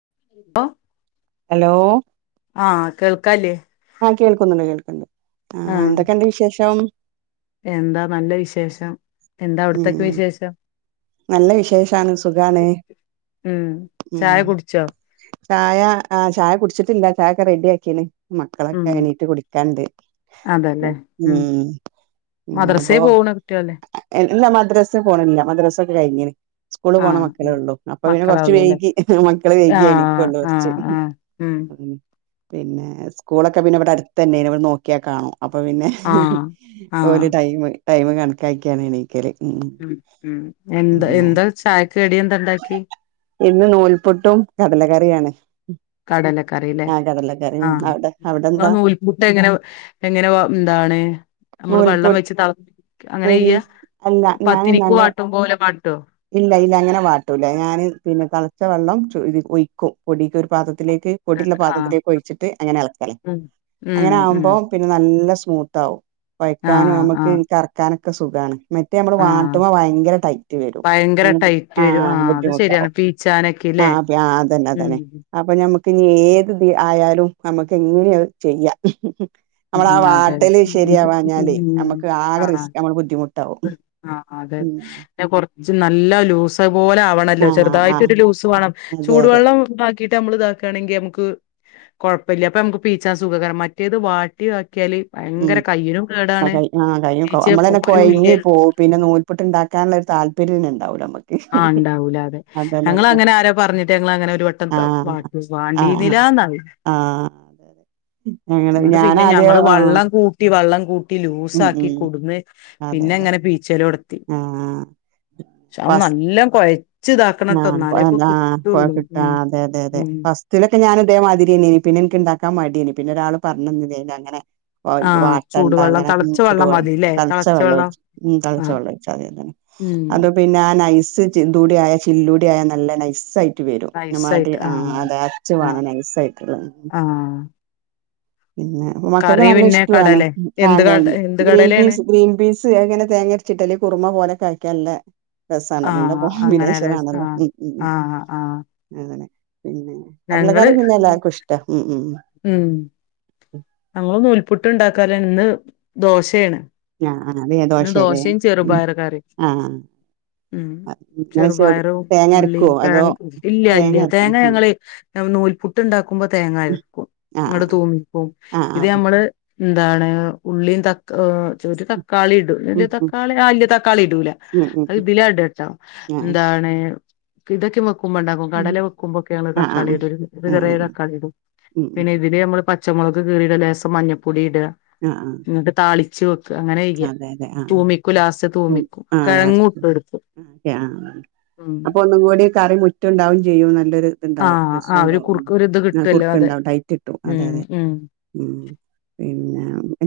[unintelligible] Hello ആ കേൾക്കല്ലേ? ആ കേൾക്കുന്നുണ്ട് കേൾക്കുന്നുണ്ട് ആ ആഹ് എന്തൊക്കെയുണ്ട് വിശേഷം? എന്താ നലാവിശേഷം എന്താഅവിടുത്തെ ഉം വിശേഷം നല്ല വിശേഷാണ് സുഖാണ് ഉം ചായ ഉം കുടിച്ചോ ചായ ചായ കുടിച്ചിട്ടില്ല ചായയൊക്കെ റെഡിയാക്കിണ്. ഉം മക്കളൊക്കെ എണിറ്റ് കുടിക്കാനുണ്ട്. ഉം ഉം മദ്രസേ അപ്പോ പോവണ കുട്ടികളല്ലേ ഇല്ല മദ്രസയിൽ പോണില്ല. മദ്ര [inaudible] കഴിഞ്ഞണ് സ്കൂള് പോണ ആഹ് മക്കളെ ഉം ഉള്ളു അപ്പൊ പിന്നെ കൊറച്ച് മക്കളാവുള്ളൂല്ലേ വൈകി മക്കള് വൈകി ആഹ് എണിക്കുള്ളു കുറച്ച്. ആഹ് ആഹ് ഉം പിന്നെ സ്കൂളൊക്കെപിന്നെഇവിടെ അടുത്ത് തന്നെയാ. നോക്കിയാൽ കാണാം. അപ്പൊ പിന്നെ ഹു ഹു ആഹ് ആഹ് ഒരുടൈം. ടൈംകണക്കാക്കിയാ [inaudible] ഉം ഉം എന്താ എന്താ ചായക്ക് കടി എന്താ ഇണ്ടാക്കി ഇന്ന് നൂൽപുട്ടും കടലക്ക അറിയണെ കടലക്കറില്ലേ ആ. അവിടെ നിങ്ങളുടെ അവിടെന്താ നൂൽപുട്ട് എങ്ങനെ എങ്ങനെ [inaudible] നമ്മൾ നൂൽപുട്ട് വെള്ളംവെച്ചു [inaudible] അങ്ങനെ ചെയ്യാ അല്ല ഞാൻ പത്തിരിക്ക് നല്ല [inaudible] ഇല്ല ഇല്ല അങ്ങനെ വാട്ടൂല ഞാന് പിന്നെ തെളച്ച വെള്ളം ഇതിക്ക് ഒയിക്കും പൊടീക്ക ഒരു പാത്ര ത്തിലേക്ക് പൊടീള്ള ഇട്ടിട്ട് ആഹ് പാത്രത്തിലേക്ക് ഒഴിച്ചിട്ട് അങ്ങനെ എളക്കേലെ ഉം ഉം അങ്ങനെ ഉം ആകുമ്പോ പിന്നെ നല്ല സോ മൂട്ടാവും വയ്ക്കാനും ആഹ് നമ്മക്ക് ആഹ് ഇനി കറക്കാന [unintelligible] ക്കെ സുഖാ ണ് മറ്റേ നമ്മള് ആഹ് വാട്ടുമ്മ ഭയങ്കര ടൈറ്റ് വരും ഭയങ്കര ടൈറ്റ് ആ വരും ആഹ് അത് ബുദ്ധിമുട്ടാവും ശരിയാണ് പീച്ചാനക്കെല്ലേ ഉം പിന്നെ ഏത് [unintelligible] ആയാലും നമുക്ക് എങ്ങനെയത് ചെയ്യാം മംഹും നമ്മള ആ ഉം അതെ വാട്ടല് ശരിയാവാഞ്ഞാലേ നമ്മക്ക് ആകെ ആഹ് റിസ്ക് നമ്മള് ബുദ്ധിമുട്ടാവും ആഹ് അതെ മം പിന്നെ കൊറച്ച് നല്ല ലൂസ തുപോലെ ആവണല്ലോ ആഹ് ചെറുതായിട്ട് ആഹ് ഒരു ലൂസ് വേണം അതെ അതെ ചൂടുവെള്ളം [unintelligible] [unintelligible] നമ്മള് ഇതാക്കേണെങ്കിൽ നമക്ക് കുഴപ്പമില്ല അപ്പ നമക്ക് പീ [unintelligible] മറ്റേത് വാ ട്ടീ ഉം [unintelligible] ആ കൈ പീച്ച നമ്മള് തന്നെ കൊയഞ്ഞു പോകും പോരുല്ല പിന്നെ നൂൽപുട്ട് ഉണ്ടാക്കാനുള്ള ഒരു താല്പര്യം തന്നെ എണ്ടാവൂല്ല നമ്മക്ക് ആ എണ്ടാവൂല അതെ അതന്നെ ഞങ്ങള് അതന്നെ അങ്ങനെ ആരോ പറഞ്ഞിട്ട് ഞങ്ങള് അങ്ങനെ ഒരു വട്ടം ആഹ് ആഹ് ആഹ് [unintelligible] ആഹ് അതെ അതെ ഞങ്ങള് അന്നിട്ട് പിന്ന ഞാനാദ്യം ഞങ്ങള് ആഹ് വള്ളം കൂട്ടിയോ വള്ളം കൂട്ടി ട്ടി ഉം ലൂസാക്കി ഉം കുടുന്ന് അതെ പിന്നെ അതെ അങ്ങനെ പീച്ചലോടെത്തി ആഹ് ഫസ് ആ എന്നാലേ ഇപ്പൊ ആ ആ [unintelligible] കിട്ടുള്ളൂ കിട്ടാ ഉം അതെ അതെ അതെ ഉം ഫസ്തിലൊക്കെ ഞാൻ ഇതേ മാതിരി അന്നേന് പിന്നെ എനിക്ക് ഇണ്ടാക്കാൻ മടീന് പിന്നെ ഒരാള് പറഞ്ഞു അങ്ങനെ ആ ചൂടുവെള്ളം തള തെളച്ച വെള്ളം ഒഴിച്ച് ഉം ആ തെളച്ച വെള്ളം ഒഴിച്ചാ മതി ഉം അത് പിന്നെ നൈസ് ചിന്തൂടെ ആയ ചില്ലൂടെ ആയ നല്ല നൈസ് ആയി വരും [unintelligible] ആ അതെ അച്ച് ആ [unintelligible] നൈസായിട്ടുള്ള ആ പിന്നെ മക്കൾക്ക് കറി നല്ല പിന്നെ ഇഷ്ടമാണ് കടലെ എന്ത് കട [unintelligible] എന്ത് ഗ്രീൻ കടലേണ് പീസ് ഗ്രീൻ പീസ് അങ്ങനെ തേങ്ങ അരച്ചിട്ടല് കുറുമ പോലക്കെ ആക്കിയാല്ലേ ആ രസാണല്ലോപ്പ നല്ല അങ്ങനെ കോമ്പിനേഷൻ രസ ആണല്ലോ ഉം ഉം ആ ആ ഉം ആ അങ്ങനെ പിന്നെ ഞങ്ങള് കടലക്കറി പിന്നെ എല്ലാർക്കും ഇഷ്ടാ മം മം ഉം ഞങ്ങള് നൂൽപുട്ട് ഉണ്ടാക്കാറ്ണ്ട് ഇന്ന് ദോശേണ് ആ ആ വേ ഇന്ന് ദോശല്ലേ ദോശേം ഉം ചെറുപയറ് കറീം ആ ഉം ഇങ്ങനെ ചെറു ചെറുപയറ് തേങ്ങ ഉള്ളി അരക്കുവോ അതോ [unintelligible] ഇല്ല ഇല്ല അരക്കും തേങ്ങ ഉം ഞങ്ങള് നൂൽപ്പുട്ട് ഉണ്ടാക്കുമ്പോ തേങ്ങ ഉം ആക്കും ആ ആ ഇങ്ങട് തൂന്നിപ്പോവും ആ ആ ഇത് ആ. നമ്മള് ന്താണ് ഉള്ളീം തക് ഏഹ് ഒരു തക്കാളി ഇടും വല്യേ ഉം ഉം തക്കാളി ആ വല്യേ തക്കാളി ഇടൂലാ ഉം ഉം അത് ഉം ഇതില ഇടട്ടോ ആ ന്താണ് ഇതൊക്കെ ക്കുമ്പണ്ടാക്കും ഉം. കടല വെക്കുമ്പോക്കെയാണ് ആ ആ തക്കാളി ഇടല് ഒരു ആ ആ ആ ചെറ്യാ തക്കാളി ഇടും ഉം ഉം പിന്നെ ഉം. ഇതില് നമ്മള് പച്ച മൊളക് കീറീടാ ലേസം മഞ്ഞപ്പൊടി ഇ ടാ ആ ആ നിട്ട് താളി ച്ചു അതെ അതെ ആ ആ ഉം തൂമിക്കും ആ ആ കിഴങ്ങും ഇട്ട് കൊടുക്കും [unintelligible] ആ ഉം അപ്പൊ ഒന്നും കൂടി കറി മുറ്റ് ഇണ്ടാവും ചെയ്യും നല്ലൊരു ഇത്ണ്ടാവും ആഹ് ആ രസോം ഒരു ഇണ്ടാവും കുറുക്ക് ഒരു ഇത് ആ കിട്ടുവല്ലോ കുറുക്ക് അതെ ഇണ്ടാവും ടൈറ്റിട്ടും അതെ ഉം അതെ ഉം ഉം പിന്നെ [unintelligible]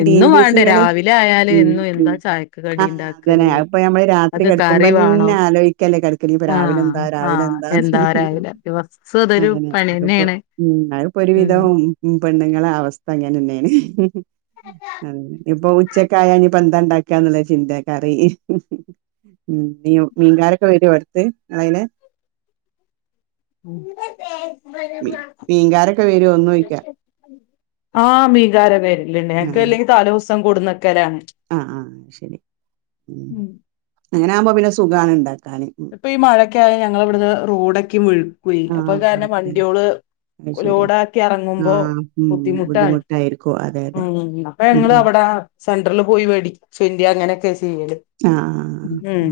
അതേമാതിരി എന്നും ഗ്രീൻപീസ് വേണ്ടേ ങ്ങള് രാവിലെ ആയാല് ഉം എന്നും എന്താ ഉം ചായക്ക് കടി ആ അതനെ ഉണ്ടാക്കല് അത്പ്പൊ ഞമ്മള് രാത്രി അത് കറി വേണം കിടക്കുമ്പന്നെ ആലോക്കല്ലേ കിടക്കണ ഇപ്പ രാവിലെ ആഹ് എന്താ രാവിലെ ആഹ് എന്താന്ന് എന്താ രാവിലെ ദിവസം അതൊരു അതെന്നെ പണി അത്പ്പോ തന്നെയാണ് ഉം അത്പ്പോ ഒരുവിധം ഉം ഉം പെണ്ണുങ്ങളെ അവസ്ഥ അങ്ങനെന്നെനാണ് അതെന്നെ നി ഇപ്പൊ ഉ ച്ചക്കായ ഞ്ഞിപ്പ ന്താ ഇണ്ടാക്കന്ന്ള്ള ചിന്ത കറി ഉം മീ മീൻകാരൊക്കെ വരോ തേ അയേനെ ഉം മീ മീൻകാരൊക്കെ വരോന്നോയിക്ക ആ മീകാരൻ വരും ല്ല നെങ്ങക്കല്ലെങ്ങി തലേസ് അം കൊടന്ന് ആ ആ ശരി ഉം അങ്ങനെ ആവുമ്പോ പിന്നെ സുഖാണ് ണ്ടാ ഇപ്പൊ ഈ മഴെക്കെ ആയ ഞങ്ങള് വിടുന്ന് റോഡ ക്കും വീഴും കുഴി അപ്പൊ അത് ആഹ് കാരണം വണ്ടിഓള് അത് ശരിയാ ലോഡാക്കി എറങ്ങുമ്പോ ആഹ് ഉം ബുദ്ധിമുട്ടാണ് ബുദ്ധിമുട്ടായിരിക്കും അതെ അതെ ഉം ഉം ഉം അപ്പൊ ഞങ്ങളവടെ സെൻട്രെല് പോയി വേടിചേ [unintelligible] ആ ആ ആ ആ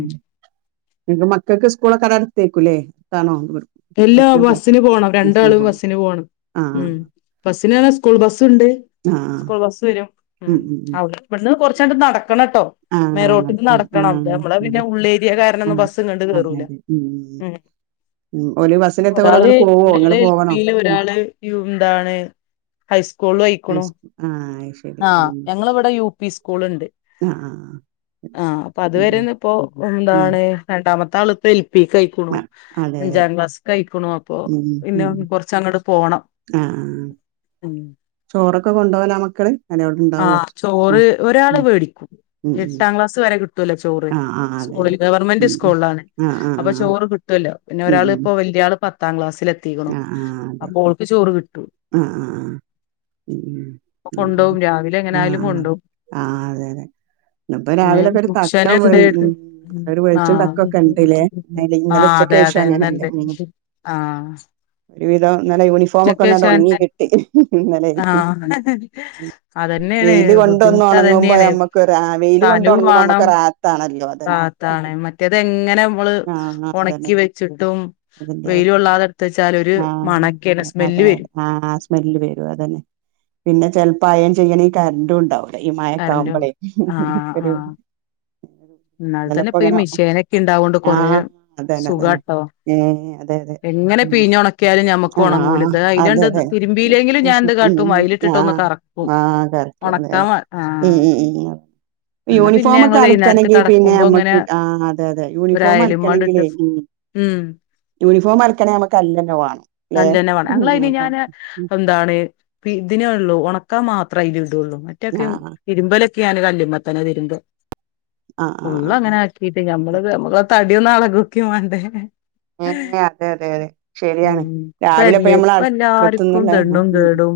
പിന്നെ മക്കൾക്ക് സ്കൂളൊക്കവടടുത്തേക്കുല്ലേ ത്താണോ [unintelligible] എല്ലാ ബസ്സിന് പോണം രണ്ടാളും ബസ്സിന് പോണം ആഹ് ഉം ബസ്സിന് ന്ന് പറഞ്ഞ സ്കൂൾ ബസ്സുണ്ട് ആഹ് ആഹ് സ്കൂൾ ബസ് വരും ഉം ഉം അവിട് ഇവിട്ന്ന് കൊറച്ചങ്ങട്ട് നടക്കണട്ടോ ആഹ് മേ റോട്ടിന്ന് നടക്കണം ദ് ആഹ് മ്മളെ പിന്നെ ആഹ് ഉള്ളേരിയ കാരണം ഒന്നും ആഹ് ബസ്സിങ്ങട്ടൊന്നും കേറൂല ഉം ഉം. ഓല് ബസ്സിലെത്ത ഓല് ഒരാള് അങ്ങട് പോവോ ഒരാള് ഇങ്ങള് എൽ പോവണോ പി ല് ഉം ഒരാള് യൂ എന്താണ് ഹൈസ് സ്കൂൾ വഹിക്കണോ ഹൈസ്കൂ ആഹ് അത് ശരി ആ ഉം ഞങ്ങള ഇവിടെ യു പി സ്കൂൾ ഉണ്ട് ആഹ് ആഹ് ആ അപ്പ ഉം അതുവരെ ഇപ്പോ ഉം എന്താണ് രണ്ടാമത്തെ തളിപ്പിൽ പീക്കായിക്കണു ഉം ആ, അതെ അതെ അഞ്ചാം ക്ലാസ് ആഴിക്ക്ണു അപ്പൊ ഉം പിന്നെ ഉം കൊറച്ച് അങ്ങോട് പോണം. ആഹ് ആഹ് ചോറൊക്കെ കൊണ്ടോവലാ മക്കള് അല്ലെ അവിടെ ആ ഇണ്ടാവോ ഉം ചോറ് ഒരാള് ഉം മേടിക്കും ഉം ഉം എട്ടാം ക്ലാസ് വരെ കിട്ടും. കിട്ടൂല ചോറ് ആഹ് ആഹ് അതെ അതെ സ്കൂള് ഗവർമെന്റ് ഉം സ്കൂളാണ് ഉം ആഹ് അപ്പൊ ചോറ് കിട്ടൂല്ലോ ഒരാള് ഇപ്പോ വല്യാള് പത്താംക്ലാസ് എത്തിക്കണു ആഹ് അപ്പോ ഓൾക്ക് ചോറ് കിട്ടും. ആഹ് ഉം ഉം ആഹ് ആഹ് അതെ ആഹ് ആഹ് ആഹ് ഉം ഉം അപ്പം പ്പകൊണ്ടവും രാവില ആഹ് എങ്ങനായാലും ആഹ് കൊണ്ടവും. ആഹ് അതെ അതെ ഇന്നിപ്പോ സമയം രാവിലൊക്കെ ഒരു തക്കം വെൾ ഉച്ചവരണ്ട്. ഉം ഒരു ആ. വെളിച്ചും തക്കൊക്കെ ഇണ്ട്ല്ലേ ഇന്നലെ ആ ഇന്നലെ അതേ ഉച്ചക്കേഷം എന്താണ്ട്‌ അങ്ങനെയല്ലേ ഉം ഷ്‌ ആ ഒരുവിധം നല്ല യൂണിഫോമൊക്കെ ഒന്നങ്ങട് ഒണങ്ങി ശേഷം കിട്ടി ഇന്നലേയ് ആഹ് അതന്നെയാണ് വെയില് ബുദ്ധിമുട്ട് കൊണ്ടൊന്നൊണങ്ങുമ്പോ അതന്നെയാണ് നമ്മക്ക് വെയില് കൊണ്ട് സ്ഥലവും വേണം ഒണങ്ങുമ്പോമ്മക്ക് റാഹത്താണല്ലോ അതന്നെ. റാഹത്താണ് മറ്റേത് ആ ആ അതന്നെ. ചുട്ടും വെയില് കൊള്ളാതെ വെച്ചാൽ ഒരു ആ മണൊക്കെയാണ് അതേ സ്മെല്ല് വരും അതേ ആ ആ സ്മെല്ല് വരും അതന്നെ പിന്നെ ചെലപ്പാ അയൺ ചെയ്യണേ ഈ കറണ്ടുണ്ടാവു ഈ കറന്റ് മയേക്കാവുമ്പളേ ഒരു ന്നാൽ തന്നെ ഇന്നലെപ്പോ ഇപ്പോ ഈ ഇങ്ങനെ മിഷ്യേനൊക്കെ ഇണ്ടാവോണ്ട് കൊറെ ആഹ് അതന്നെ അതന്നെ സുഖാട്ടോ. ഏഹ് അതെ അതെ എങ്ങനെ ഉം പിഴിഞ്ഞ് ഒണക്കിയാലും ഞമ്മക്ക് ആഹ് ഒണങ്ങൂല. ആഹ് ഇത് അതെ അതിലണ്ട് അതെ തിരുമ്പിയില്ലെങ്കിലും ഞാൻ എന്ത് ഉം കാട്ടും അതിലിട്ടിട്ട് ഒന്ന് ആഹ് കറക്കും. ആഹ് കറക്റ്റ് അതെ ഒണക്കാൻ അതെ വേ ആ ഉം ഉം ഉം ന്ന പിന്നെ യൂണിഫോം ഒക്കെ ങ്ങള് വൈന്നേര അലക്കണെങ്കി പിന്നെ നമ്മക്ക് ആ അതെയതെ. ഒരു യൂണിഫോം അയലുമ്മണ്ടിട്ട് അലക്കണങ്കിലേ ഉം ഉം യൂണിഫോം അലക്ക്ണേ നമ കല്ലന്നെ വേണം. ഞങ്ങള് അതിന്നാല് ഞാന് എന്താണ് ഇതിനേള്ളൂ ഒ ക്കാ മാത്രേ അതിലിടോള്ളൂ. മറ്റൊക്കെ ആഹ് ഇരുമ്പല് ഞാന് കല്ലുമ്മത്തനെ തിരുമ്പ ആഹ് ആഹ് ഫുള്ള് ആഹ് അങ്ങനെയാക്കീട്ട് ഞമ്മള്ത് ഞമ്മള തടിയൊന്നാളകൊക്കേം വേം [unintelligible] ഉമ്മ് അതെ അതേ അതെ. ശെരിയാണ്. ഉം രാവിലെ ഇപ്പ ഇപ്പല്ലേ ഞമ്മൾ എല്ലാർക്കും ദണ്ണും [unintelligible] കേടും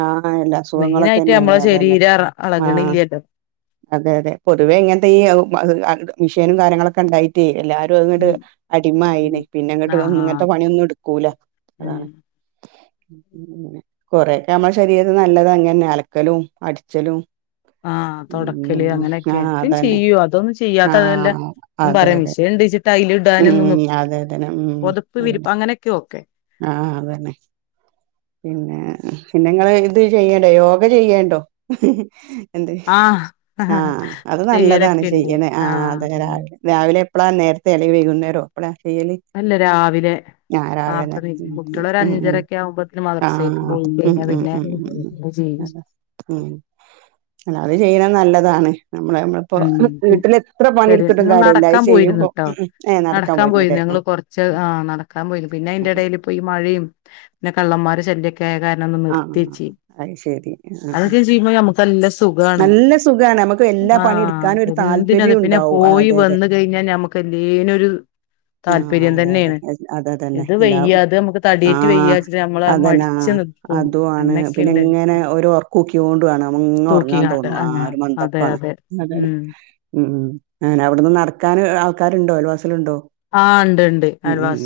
ആ എല്ലാ മെയിനായിട്ട് സുഖങ്ങളൊക്കെന്നെയാണ്. നമ്മളെ അതന്നെ ശരീരം ആ അളകണില്ലല്ലോ അതെയതെ പൊതുവെ ഇങ്ങനെ വെയ്യ ഉം അത് മിഷ്യേനും കാര്യങ്ങളൊക്കെ ഉണ്ടായിട്ടേ എല്ലാരും അങ്ങ്ട് ഉം അടിമായി. പിന്നെ അങ്ങട്ട് ആഹ് ഇങ്ങനത്തെ പണിയൊന്നും എടുക്കൂല ഉം അതാണ്. ഉം ഉം ഉം കൊറെയൊക്കെ നമ്മുടെ ശരീരത്തിനല്ലത് അങ്ങനന്നേ അലക്കലും അടിച്ചലും ആ തൊടക്കല് ഉം ആ അങ്ങനെയൊക്കെ എപ്പഴും അതന്നെ ചെയ്യും അതൊന്നും ആ ചെയ്യാത്തതല്ല ഞാൻ അതെ അതെ പറയണത് [unintelligible] ടൈല് ഇടാന്ന്മും ഉം അതെ അതെ ഉം പൊതപ്പ് അതന്നെ വിരിപ്പ് അങ്ങനൊക്കെ ഓക്കെ ആ അതന്നെ പിന്നെ പിന്നെങ്ങള് ഇത് ചെയ്യണ്ടോ? യോഗ ചെയ്യേണ്ടോ? എന്ത്? ആഹ് ആ അത് നല്ലതാണ് ചെയ്യലൊക്കെ ഇണ്ട് ചെയ്യണ് ആ ആഹ് അതേ രാവിലെ ഉം രാവിലെ [inaudible] ചെലേ വൈകുന്നേരോ എപ്പഴാ ചെയ്യല്? അല്ല രാവിലെ ഞാൻ നേർത്തെ രാവിലെന്നെ. നീ ഉം കുട്ടികള് ഒരു ഉം ഉം ഉം അഞ്ചരൊക്കെ ആവുമ്പോത്തിന് ആ മദ്രസേക്ക് പോയി ഉം കഴിഞ്ഞാ ഉം പിന്നെ ഉം ഉം ഉം അത് ചെയ്യും ഉം അത് ചെയ്യലാ നല്ല അതാണ് ഉം ശരി പണിയെടുത്തിട്ടും ന്നു കാര്യല്ല അത് നടക്കാൻ പോയിരുന്നു ചെയ്യുമ്പോ ട്ടോ ഏഹ് നടക്കാൻ പോയിന്നു പോയിരുന്നില്ലേ ഞങ്ങള് ആഹ് കൊറച്ച് ആ നടക്കാൻ പോയിര് പിന്നെ അയിന്റെ എടേല് പ്പോ ഈ മഴിം പിന്നെ കള്ളന്മാരെ ശല്യക് ആ അഅ് ശരി ആ അതൊക്കെ ചെയ്യുമ്പോ നമുക്ക് നല്ല സുഖാണ് നമുക്ക് എല്ലാ ആ പണി എടുക്കാനും ഒരു എന്തിനും അതെ താല്പര്യം പിന്നെ ഉണ്ടാവും പോയി അതെ അതെ വന്ന് കഴിഞ്ഞാ നമ്മുക്ക് എല്ലേനൊരു ആ താല്പര്യം അതെ, അതെ. തന്നേണ് അത് അതന്നെ. ഇത് എല്ലാ വയ്യ അത് നമുക്ക് തടിയേറ്റ് വയ്യാച്ച്ട്ട് നമ്മൾ മടിച്ച് നി അതും ആണ് പിന്നെ ഇങ്ങനെ ഒരു ഒറക്കൂക്ക്യോണ്ടുവാണ് ഔങ്ങ് ഒറങ്ങാൻ തൂക്കിങ്ങാണ്ട് തോന്നും ആ ഒരു ആഹ് അതെ മന്ദപ്പാണ്. അതെ ഉം ഉം അങ്ങനെ അവിടുന്ന് നടക്കാൻ ആൾക്ക ആര്ണ്ടോ അയൽവാസി ആ ഇണ്ട് ഇണ്ട്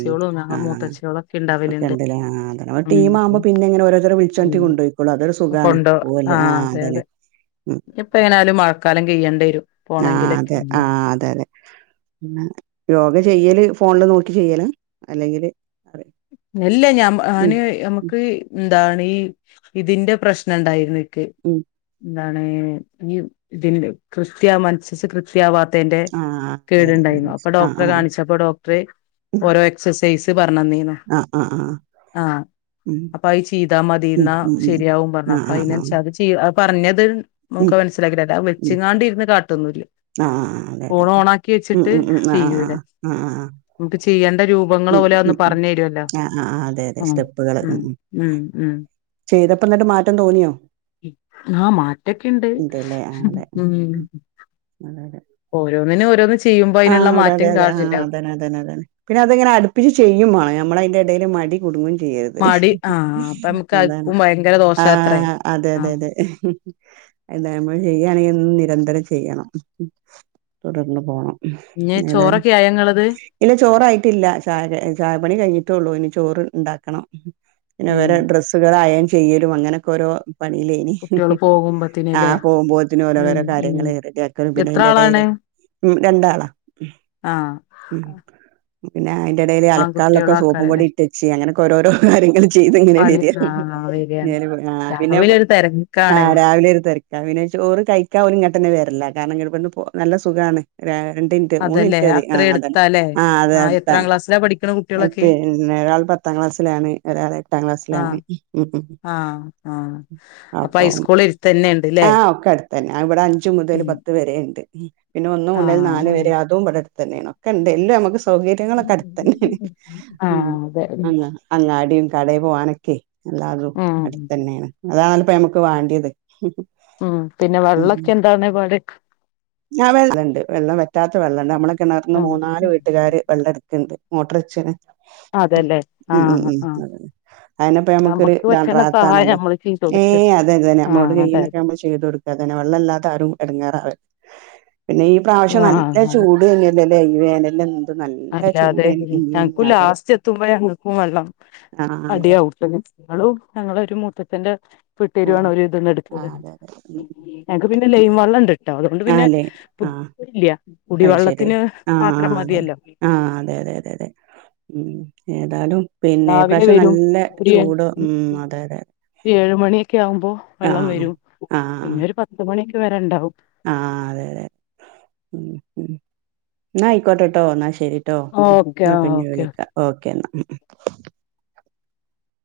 ഉം. ആ ഞങ്ങൾ മൂത്തച്ഛിയോളൊക്കെ ഒക്കെ ഇണ്ടാവല്ണ്ട് ഇണ്ടല്ലേ. ആ അതാണ്. ഒരു ഉം ടീമാവുമ്പോ പിന്നെ ഇങ്ങനെ ഓരോരുത്തരെ വിളിച്ചോണ്ട് കൊണ്ടോയിക്കോളും. അതൊരു അങ്ങനെ സുഖാണ്. കൊണ്ടോ പോവല് ആ അതെ അതന്നെ. അതെ ഉം. ഇപ്പ എങ്ങനാലും മഴക്കാലം കെയ്യ വെരും ആ അതെ ആ അതെ അതെ ചെയ്യല് ഫോണില് നോക്കി ചെയ്യലാ അല്ലെങ്കില് ഉ അല്ലെ ഞ ഉം, ഞാന് ഉം, ഞമുക്ക് ഇതാണ് ഈ ഇതിന്റെ പ്രശ്ന ഇണ്ടായിര്ന്ന് ക്ക് ഉം. ഉം [inaudible] ആണ് ഈ ഇതിൻ്റെ കൃത്യ മൻസസ് കൃത്യാവാ ത്തെയ്ന്റെ ആഹ് ആഹ് അതെ അതെ കേടുണ്ടായ്ന്നു വിനീഷ് അപ്പൊ ആഹ് ഡോക്ടറെ ആഹ് കാണിച്ചപ്പോ ഡോക്ടറ് ഓരോ എക്സസൈസ് പറഞ്ഞന്നീന്നു. ആഹ് ആഹ് ആഹ് ആ ഉം അപ്പൊ അഅ് ചീതാ ഉം മതീന്നാ ഉം ഉം ശരിയാവും പറഞ്ഞു അപ്പ ആഹ് ആഹ് അയിനൻച്ച ആഹ് അത് ചീ അഅ് പറഞ്ഞത് മമുക്ക് അഅ് ഉം മനസ്സിലാക്കി തരാ അഅ് ഉം വെച്ച്ങ്ങാണ്ട് ഇരുന്ന് കാട്ടൊന്നുല്ല്യ ആഹ് ആഹ് അതെ അതെ ഫോണ് ഓൺ ആക്കി ഉം വെച്ചിട്ട് ഉം ഉം ആഹ് ചിയ്യൂ ലെ ആഹ് ആഹ് ആഹ് ആഹ് നമുക്ക് ചിയ്യണ്ട രൂപങ്ങള ഓല അ ഒന്ന് പറഞ്ഞേരൊ ആ ആ അതെ അതെ സ്റ്റെപ്പുകള് ഉം ഉം ചെയ്തപ്പോ ഇന്നിട്ട് മാറ്റം തോന്നിയോ ആഹ് മാറ്റൊക്കെണ്ട് ഇണ്ട് ലേ ആ അതെ ഉം അതെ അതെ ഓരോന്നിനും ഓരോന്ന് ച് ആഹ് അവ്ടെ അതെ അതെ ആ അതന്നെ അതന്നെ അതന്നെ പിന്നെതങ്ങനെ അടുപ്പിച്ച് ചെയ്യും വാണം നമ്മള് അയിൻ്റെ ഇടയിൽ മടി കുടുങ്ങും ചിച്ചര്ത് മടി ആഹ് അപ്പൊ നമുക്ക് അതാണ് അക്കും ഭയങ്കര ആ ദോഷാത്രേ അതെ അതെ ആഹ് അതെ എന്താ ഞമ്മള് ചെയ്യാണെങ്കി ഒ നിരന്തരം ചെയ്യണം തുടർന്ന് പോണം ഇഞ്ഞ് ഏതാനും ചോറൊക്കെ ആയോ ഇങ്ങളത് ഇല്ല ചോറായിട്ടില്ല ചായ ചായ പണി കഴിഞ്ഞിട്ടൊള്ളു ഇന്- ചോറ് ഇണ്ടാക്കണം പിന്നെ ഉം വേറെ ഡ്രസ്സുകൾ അയേൺ ചെയ്യരും അങ്ങനെയൊക്കെ ഓരോ പണില്ലേ ഇനി കുട്ട്യോള് പോകുമ്പത്തിന് ആ ല്ലേ പോകുമ്പോത്തിന് ഓരോ ഉം ഓരോ കാര്യങ്ങൾ ഉം റെഡി ആക്കലും പിന്നെ എത്ര അതിന്റെ ആളാണ് എടയില് ഉം രണ്ടാളാ ആഹ് ഉം പിന്നെ [unintelligible] എടയില് അലക്കാന്ളളതൊക്കെ സോപ്പും പൊടി ആൺകുട്ട്യോളാക്കാരല്ലേ ഇട്ടേച്ച് അങ്ങനൊക്കെ ഓരോരോ കാര്യങ്ങള് ചെയ്ത് ഇങ്ങനെ പണി വര്യാണ് ആഹ് വരാണ് നേരം വൈക്ണത് ആ പിന്നെ രാവിലെ ഒരു ആ തെരക്കാണ് രാവിലെ ഒരു തെര ക്കാ പിന്നെ ചോറ് കഴിക്കാ ഓര് ഇങ്ങട്ടന്നെ വര്ലാ കാരണം ഇങ്ങ പോകാ നല്ല സുഖാണ് രാ രണ്ടിൻറ്റ് അതല്ലേ മൂന്നിൻറ്റ് മതി ആ അത്ര അതാണ് എടുത്താലേ ആ അതെ ആഹ് അടുത്താണ് എത്രാം ക്ലാസ്സിലാ പഠിക്കണ കുട്ട്യോളൊക്കെ പിന്നെ ഒരാള് പത്താം ക്ലാസ്സിലാണ് ഒരാള് എട്ടാം ആഹ് ക്ലാസ്സിലാണ് ഉം ഉം ആഹ് ആഹ് അപ്പൊ അപ്പോം ഹൈസ്കൂള് എരുത്തന്നെണ്ട്ല്ലേ ആ ഒക്ക ടുത്തന്നെ ഇവടെ അഞ്ചുമുതല് ഉം പത്ത് വരെ ണ്ട് ഉം ന്ന് മുതല് നാല് ആഹ് വരെ ആഹ് അതും ഇബടെടു ത്തനെയാണ് ഒക്കെ ഒണ്ട് എല്ലോം നമുക്ക് സ്കൂ സൗകര്യങ്ങളൊക്കെ അടുത്ത് തന്നെണ് ഉം ആഹ് അതെ ഉം അ അങ്ങാടിയും കടേ പോവാനൊക്കെ എല്ലാതും അടുത്ത തന്നെയാണ് അതാണ് അപ്പ ഞമ്മുക്ക് വാണ്ടിയത് ഉം പിന്നെ വെള്ളൊക്കെ എന്താണ് പാട് ഞാ വെള്ളണ്ട് വെള്ളം വറ്റാത്ത വെള്ളണ്ട് നമ്മള് കിണർന്ന് ആഹ് മൂന്നാല് വീട്ടുകാര് വെള്ളെടുക്ക്ണ്ട് മോട്ടർ വെച്ചേന് അതെല്ലേ ഉം ഉം ആഹ് ഉം ആഹ് അതിനപ്പ ഞമ്മാക്കൊരു നമുക്ക് പറ്റണ സഹായം റാഹത്താണല്ലോ നമ്മള് ചെയ്ത് കൊടുക്ക ഏയ് അതെ അത തന്നെ നമ്മളോട് ആഹ് അതെ കഴിയണതൊക്കെ അതെ നമ്മൾ ചെയ്ത് കൊടുക്കുക അതന്നെ വെള്ളമില്ലാത്തെ ആരും എടങ്ങാറാവര്ത് പിന്നെ ഈ പ്രാവശ്യം നല്ല ആഹ് അതെ ചൂട് തന്നെയല്ലേ [unintelligible] വേനലൊന്നും അല്ലാതെ ഞങ്ങക്കും ലാസ്റ്റ് എത്തുമ്പോ ഞങ്ങക്കും വെള്ളം ആഹ് അടിയാകും ട്ടാ ന്നാലും ഞങ്ങള് ഒരു മുത്തച്ചാന്റെ വീട്ടേര് [unintelligible] ഒര് ഇത് ആഹ് അതെ ആഹ് ആഹ് അതെ അതെ ഉം ഉം. [unintelligible] ഞങ്ങക്ക് പിന്നെ ലൈൻ വെള്ള ട്ടോ അത്കൊണ്ട് ആഹ് പിന്നെ അല്ലേ ആഹ് [inaudible] കുടിവെള്ളത്തിന് മാത്രം മതിയല്ലോ ആ അതെ അതെ അതെ അതെ ഉം ഏതാലും പിന്നെ ഈ രാവിലെ പ്രാവശ്യം വരും നല്ല ഒരു ചൂട് ഉം അതെ അതെ ഏഴ് മണീക്ക് ഒക്കെ ആവുമ്പോ വെള്ളം ആഹ് വരും പിന്നെ ഒരു പത്ത് മണി വരെണ്ടാവും ആ അതെ അതെ ഉം ഉം ഇന്നായി ക്കോട്ടേട്ടോ ഇന്നാ ശെ ശെരിട്ടോ ഉം ഓക്കെ ഇന്നാ പിന്നെ ഓക്കെ വിളിക്കാം ഓക്കേ ഇന്നാ